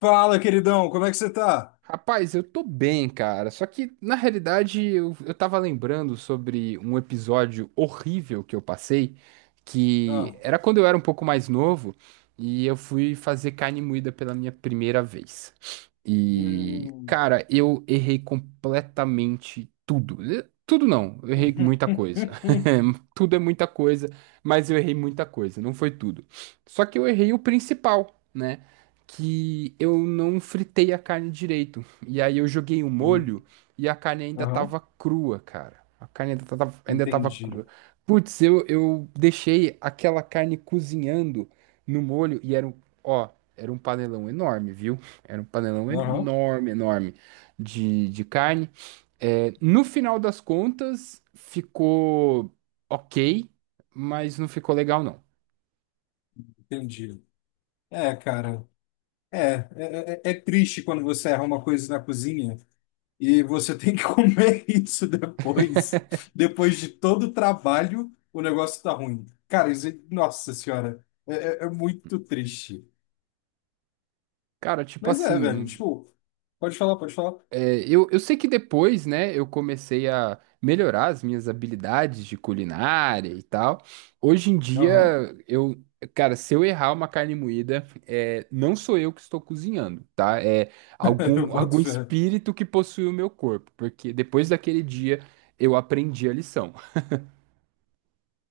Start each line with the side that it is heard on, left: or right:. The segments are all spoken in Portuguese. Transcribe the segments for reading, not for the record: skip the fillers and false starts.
left: Fala, queridão, como é que você tá?
right: Rapaz, eu tô bem, cara. Só que, na realidade, eu tava lembrando sobre um episódio horrível que eu passei, que
left: Ah,
right: era quando eu era um pouco mais novo e eu fui fazer carne moída pela minha primeira vez. E,
left: hum.
right: cara, eu errei completamente tudo. Tudo não, eu errei muita coisa. Tudo é muita coisa, mas eu errei muita coisa, não foi tudo. Só que eu errei o principal, né? Que eu não fritei a carne direito. E aí eu joguei o molho e a carne ainda
left: Aham,
right: tava crua, cara. A carne ainda tava
left: entendi.
right: crua. Putz, eu deixei aquela carne cozinhando no molho e era um, ó, era um panelão enorme, viu? Era um panelão
left: Aham,
right: enorme, enorme de carne. É, no final das contas, ficou ok, mas não ficou legal, não.
left: entendi. É, cara, é, é, é triste quando você erra uma coisa na cozinha e você tem que comer isso depois. Depois de todo o trabalho, o negócio tá ruim. Cara, isso, nossa senhora, é muito triste.
right: Cara, tipo
left: Mas é, velho,
right: assim,
left: tipo, pode falar, pode falar.
right: Eu sei que depois, né, eu comecei a melhorar as minhas habilidades de culinária e tal. Hoje em
left: Aham,
right: dia, eu, cara, se eu errar uma carne moída, é, não sou eu que estou cozinhando, tá? É
left: eu
right: algum,
left: boto
right: algum
left: fé.
right: espírito que possui o meu corpo, porque depois daquele dia eu aprendi a lição.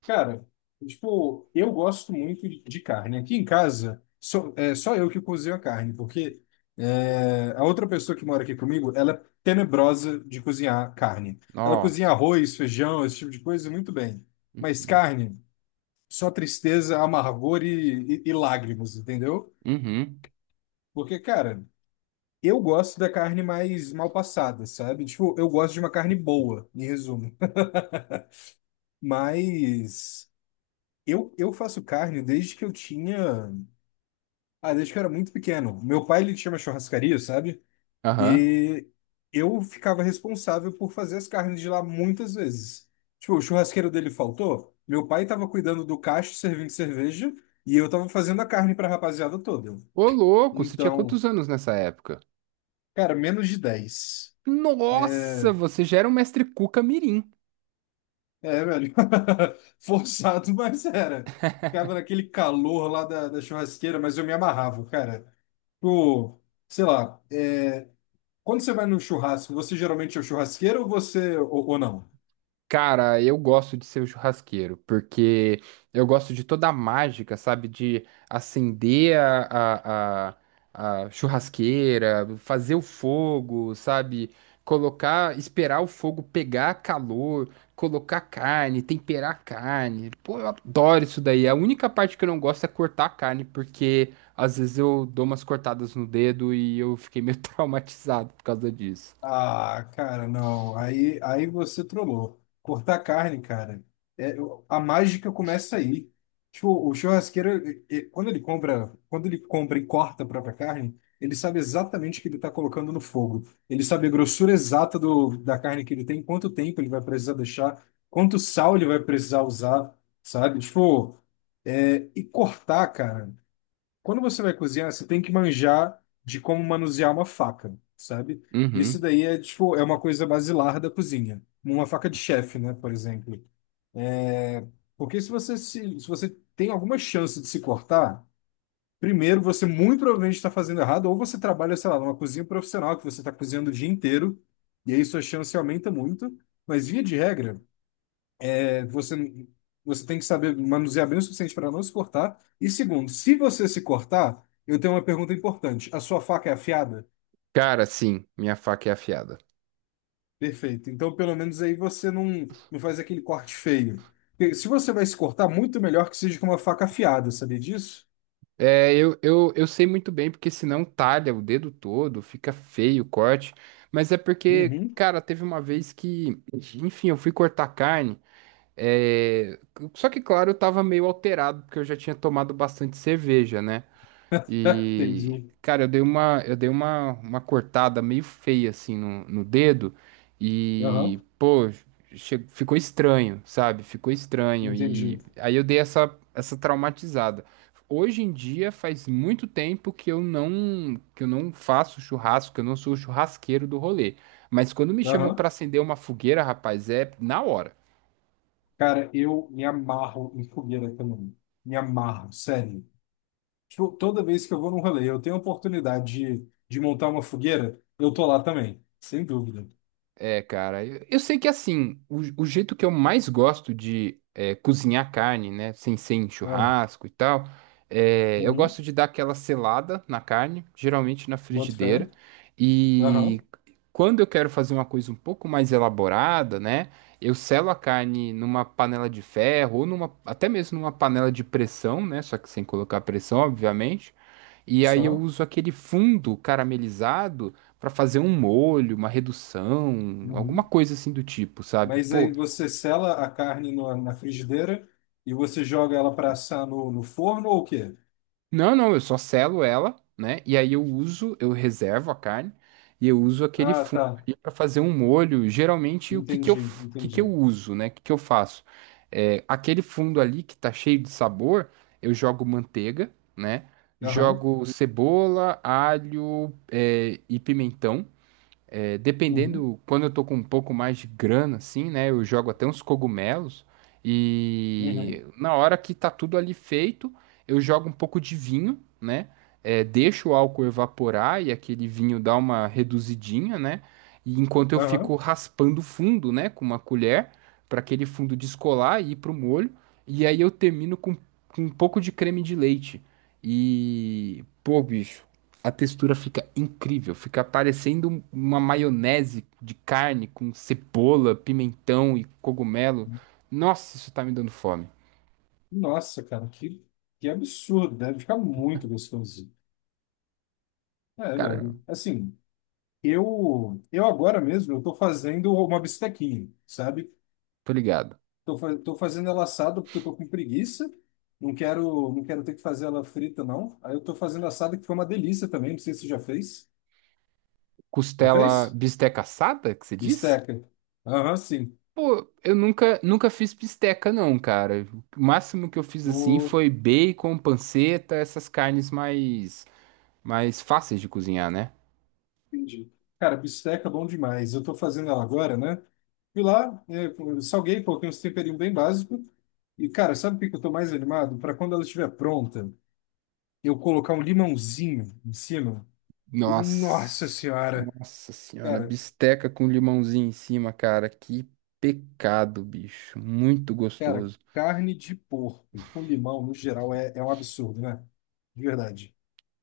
left: Cara, tipo, eu gosto muito de carne. Aqui em casa, só, é só eu que cozinho a carne, porque a outra pessoa que mora aqui comigo, ela é tenebrosa de cozinhar carne. Ela cozinha
right: Nossa.
left: arroz, feijão, esse tipo de coisa muito bem. Mas
right: Uhum.
left: carne, só tristeza, amargor e lágrimas, entendeu?
right: Uhum.
left: Porque, cara, eu gosto da carne mais mal passada, sabe? Tipo, eu gosto de uma carne boa, em resumo. Mas eu faço carne desde que eu tinha. Ah, desde que eu era muito pequeno. Meu pai, ele tinha uma churrascaria, sabe?
right: Aham.
left: E eu ficava responsável por fazer as carnes de lá muitas vezes. Tipo, o churrasqueiro dele faltou, meu pai tava cuidando do cacho, servindo cerveja, e eu tava fazendo a carne pra rapaziada toda.
right: Ô, louco, você tinha
left: Então,
right: quantos anos nessa época?
left: cara, menos de 10.
right: Nossa, você já era um mestre Cuca Mirim.
left: É, velho. Forçado, mas era. Ficava naquele calor lá da churrasqueira, mas eu me amarrava, cara. Tipo, sei lá. Quando você vai no churrasco, você geralmente é o churrasqueiro ou você ou não?
right: Cara, eu gosto de ser o churrasqueiro, porque eu gosto de toda a mágica, sabe? De acender a a churrasqueira, fazer o fogo, sabe? Colocar, esperar o fogo pegar calor, colocar carne, temperar a carne. Pô, eu adoro isso daí. A única parte que eu não gosto é cortar a carne, porque às vezes eu dou umas cortadas no dedo e eu fiquei meio traumatizado por causa disso.
left: Ah, cara, não. Aí você trollou. Cortar carne, cara, a mágica começa aí. Tipo, o churrasqueiro, quando ele compra e corta a própria carne, ele sabe exatamente o que ele está colocando no fogo. Ele sabe a grossura exata da carne que ele tem, quanto tempo ele vai precisar deixar, quanto sal ele vai precisar usar, sabe? Tipo, e cortar, cara. Quando você vai cozinhar, você tem que manjar de como manusear uma faca, sabe? Isso
right: Uhum.
left: daí é, tipo, uma coisa basilar da cozinha. Uma faca de chefe, né, por exemplo. É, porque se você tem alguma chance de se cortar, primeiro você muito provavelmente está fazendo errado, ou você trabalha, sei lá, numa cozinha profissional que você está cozinhando o dia inteiro, e aí sua chance aumenta muito. Mas via de regra, você, você tem que saber manusear bem o suficiente para não se cortar. E segundo, se você se cortar, eu tenho uma pergunta importante. A sua faca é afiada?
right: Cara, sim, minha faca é afiada.
left: Perfeito. Então, pelo menos aí você não, não faz aquele corte feio. Porque se você vai se cortar, muito melhor que seja com uma faca afiada, sabia disso?
right: É, eu sei muito bem, porque senão talha o dedo todo, fica feio o corte. Mas é porque,
left: Uhum.
right: cara, teve uma vez que, enfim, eu fui cortar carne. é, Só que, claro, eu tava meio alterado, porque eu já tinha tomado bastante cerveja, né? E,
left: Entendi.
right: cara, eu dei uma cortada meio feia assim no, no dedo e,
left: Aham.
right: pô, ficou estranho, sabe? Ficou estranho.
left: Entendi.
right: E aí eu dei essa, essa traumatizada. Hoje em dia faz muito tempo que eu não faço churrasco, que eu não sou o churrasqueiro do rolê. Mas quando me chamam
left: Aham.
right: pra acender uma fogueira, rapaz, é na hora.
left: Cara, eu me amarro em fogueira também. Me amarro, sério. Tipo, toda vez que eu vou num rolê, eu tenho a oportunidade de montar uma fogueira, eu tô lá também, sem dúvida.
right: É, cara, eu sei que assim, o jeito que eu mais gosto de cozinhar carne, né, sem ser em
left: Não.
right: churrasco e tal, é, eu
left: Uhum.
right: gosto de dar aquela selada na carne, geralmente na
left: Boto fé.
right: frigideira, e
left: Aham.
right: quando eu quero fazer uma coisa um pouco mais elaborada, né, eu selo a carne numa panela de ferro ou numa, até mesmo numa panela de pressão, né, só que sem colocar pressão, obviamente, e aí eu
left: Só.
right: uso aquele fundo caramelizado pra fazer um molho, uma redução, alguma
left: Uhum.
right: coisa assim do tipo, sabe?
left: Mas
right: Pô,
left: aí você sela a carne na frigideira e você joga ela para assar no forno ou o quê?
right: não, não, eu só selo ela, né? E aí eu uso, eu reservo a carne e eu uso aquele
left: Ah,
right: fundo
left: tá.
right: ali para fazer um molho. Geralmente o que que eu,
left: Entendi,
right: o que que eu
left: entendi.
right: uso, né? O que que eu faço? É, aquele fundo ali que tá cheio de sabor, eu jogo manteiga, né?
left: Aham.
right: Jogo cebola, alho, é, e pimentão. É,
left: Uhum.
right: dependendo, quando eu tô com um pouco mais de grana, assim, né? Eu jogo até uns cogumelos.
left: Uhum.
right: E na hora que tá tudo ali feito, eu jogo um pouco de vinho, né? É, deixo o álcool evaporar e aquele vinho dá uma reduzidinha, né? E enquanto eu fico
left: Aham.
right: raspando o fundo, né? Com uma colher, para aquele fundo descolar e ir pro molho. E aí eu termino com um pouco de creme de leite. E, pô, bicho. A textura fica incrível, fica parecendo uma maionese de carne com cebola, pimentão e cogumelo. Nossa, isso tá me dando fome.
left: Nossa, cara, que absurdo. Deve ficar muito gostoso. É,
right: Cara,
left: velho. Assim. Eu agora mesmo, eu tô fazendo uma bistequinha, sabe?
right: tô ligado.
left: Tô fazendo ela assada porque eu tô com preguiça. Não quero, não quero ter que fazer ela frita, não. Aí eu tô fazendo assada que foi uma delícia também. Não sei se você já fez. Já
right: Costela
left: fez?
right: bisteca assada, que você diz?
left: Bisteca. Aham, sim.
right: Pô, eu nunca, nunca fiz bisteca não, cara. O máximo que eu fiz assim
left: O-
right: foi bacon, panceta, essas carnes mais fáceis de cozinhar, né?
left: Entendi. Cara, bisteca é bom demais. Eu tô fazendo ela agora, né? Fui lá, salguei, coloquei uns temperinhos bem básicos. E, cara, sabe o que que eu tô mais animado? Para quando ela estiver pronta, eu colocar um limãozinho em cima. E, nossa
right: Nossa,
left: senhora,
right: nossa senhora,
left: cara,
right: bisteca com limãozinho em cima, cara, que pecado, bicho, muito
left: cara,
right: gostoso.
left: carne de porco com limão, no geral, é um absurdo, né? De verdade.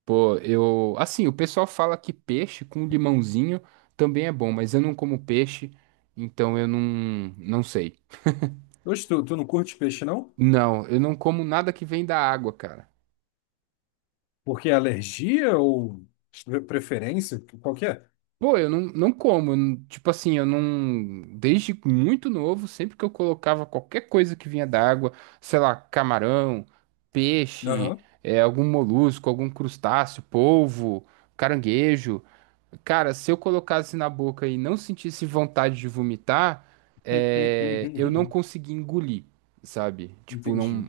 right: Pô, eu, assim, o pessoal fala que peixe com limãozinho também é bom, mas eu não como peixe, então eu não, não sei.
left: Hoje tu não curte peixe, não?
right: Não, eu não como nada que vem da água, cara.
left: Porque é alergia ou preferência? Qual que é?
right: Pô, eu não, não como. Tipo assim, eu não. Desde muito novo, sempre que eu colocava qualquer coisa que vinha da água, sei lá, camarão, peixe,
left: Aham.
right: é, algum molusco, algum crustáceo, polvo, caranguejo. Cara, se eu colocasse na boca e não sentisse vontade de vomitar, é, eu não conseguia engolir, sabe? Tipo,
left: Entendi,
right: não.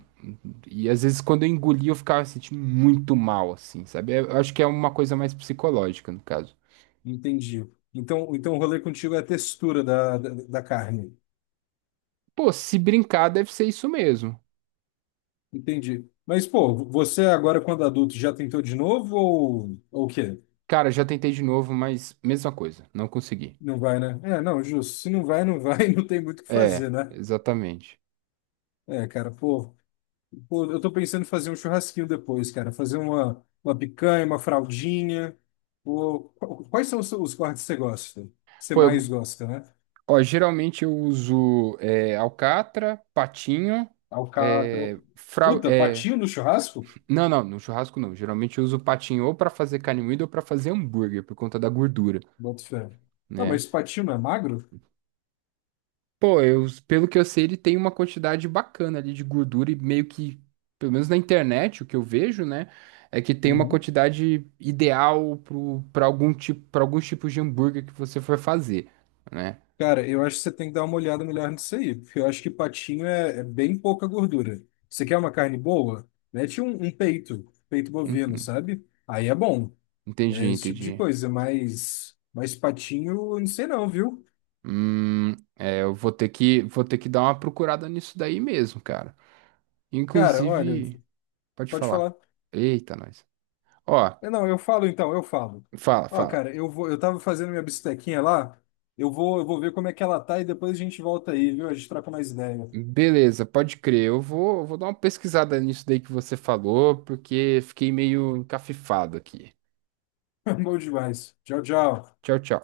right: E às vezes quando eu engolia, eu ficava sentindo muito mal, assim, sabe? É, eu acho que é uma coisa mais psicológica, no caso.
left: entendi. Então, o rolê contigo é a textura da carne.
right: Pô, se brincar, deve ser isso mesmo.
left: Entendi. Mas, pô, você agora, quando adulto, já tentou de novo ou o quê?
right: Cara, já tentei de novo, mas mesma coisa, não consegui.
left: Não vai, né? É, não, justo. Se não vai, não vai, não tem muito o que
right: É,
left: fazer, né?
right: exatamente.
left: É, cara, pô, eu tô pensando em fazer um churrasquinho depois, cara. Fazer uma picanha, uma fraldinha. Pô, quais são os cortes que você gosta? Que você
right: Pô,
left: mais gosta, né?
right: ó, geralmente eu uso é, alcatra, patinho,
left: Alcatra.
right: é,
left: Puta, patinho no churrasco?
right: não, não, no churrasco não. Geralmente eu uso patinho ou pra fazer carne moída ou pra fazer hambúrguer, por conta da gordura,
left: Bota fé. Não,
right: né?
left: mas patinho não é magro?
right: Pô, eu, pelo que eu sei, ele tem uma quantidade bacana ali de gordura e meio que, pelo menos na internet, o que eu vejo, né, é que tem uma
left: Uhum.
right: quantidade ideal pro, pra algum tipo, para alguns tipos de hambúrguer que você for fazer, né?
left: Cara, eu acho que você tem que dar uma olhada melhor nisso aí, porque eu acho que patinho é bem pouca gordura. Você quer uma carne boa? Mete um peito, peito bovino,
right: Uhum.
left: sabe? Aí é bom.
right: Entendi,
left: É esse tipo de
right: entendi.
left: coisa, mas patinho, eu não sei não, viu?
right: É, eu vou ter que dar uma procurada nisso daí mesmo, cara.
left: Cara, olha,
right: Inclusive, pode
left: pode
right: falar.
left: falar.
right: Eita, nós. Ó,
left: É, não, eu falo então, eu falo.
right: fala,
left: Ó,
right: fala.
left: cara, eu tava fazendo minha bistequinha lá, eu vou ver como é que ela tá e depois a gente volta aí, viu? A gente troca mais ideia.
right: Beleza, pode crer. Eu vou, vou dar uma pesquisada nisso daí que você falou, porque fiquei meio encafifado aqui.
left: Bom demais. Tchau, tchau.
right: Tchau, tchau.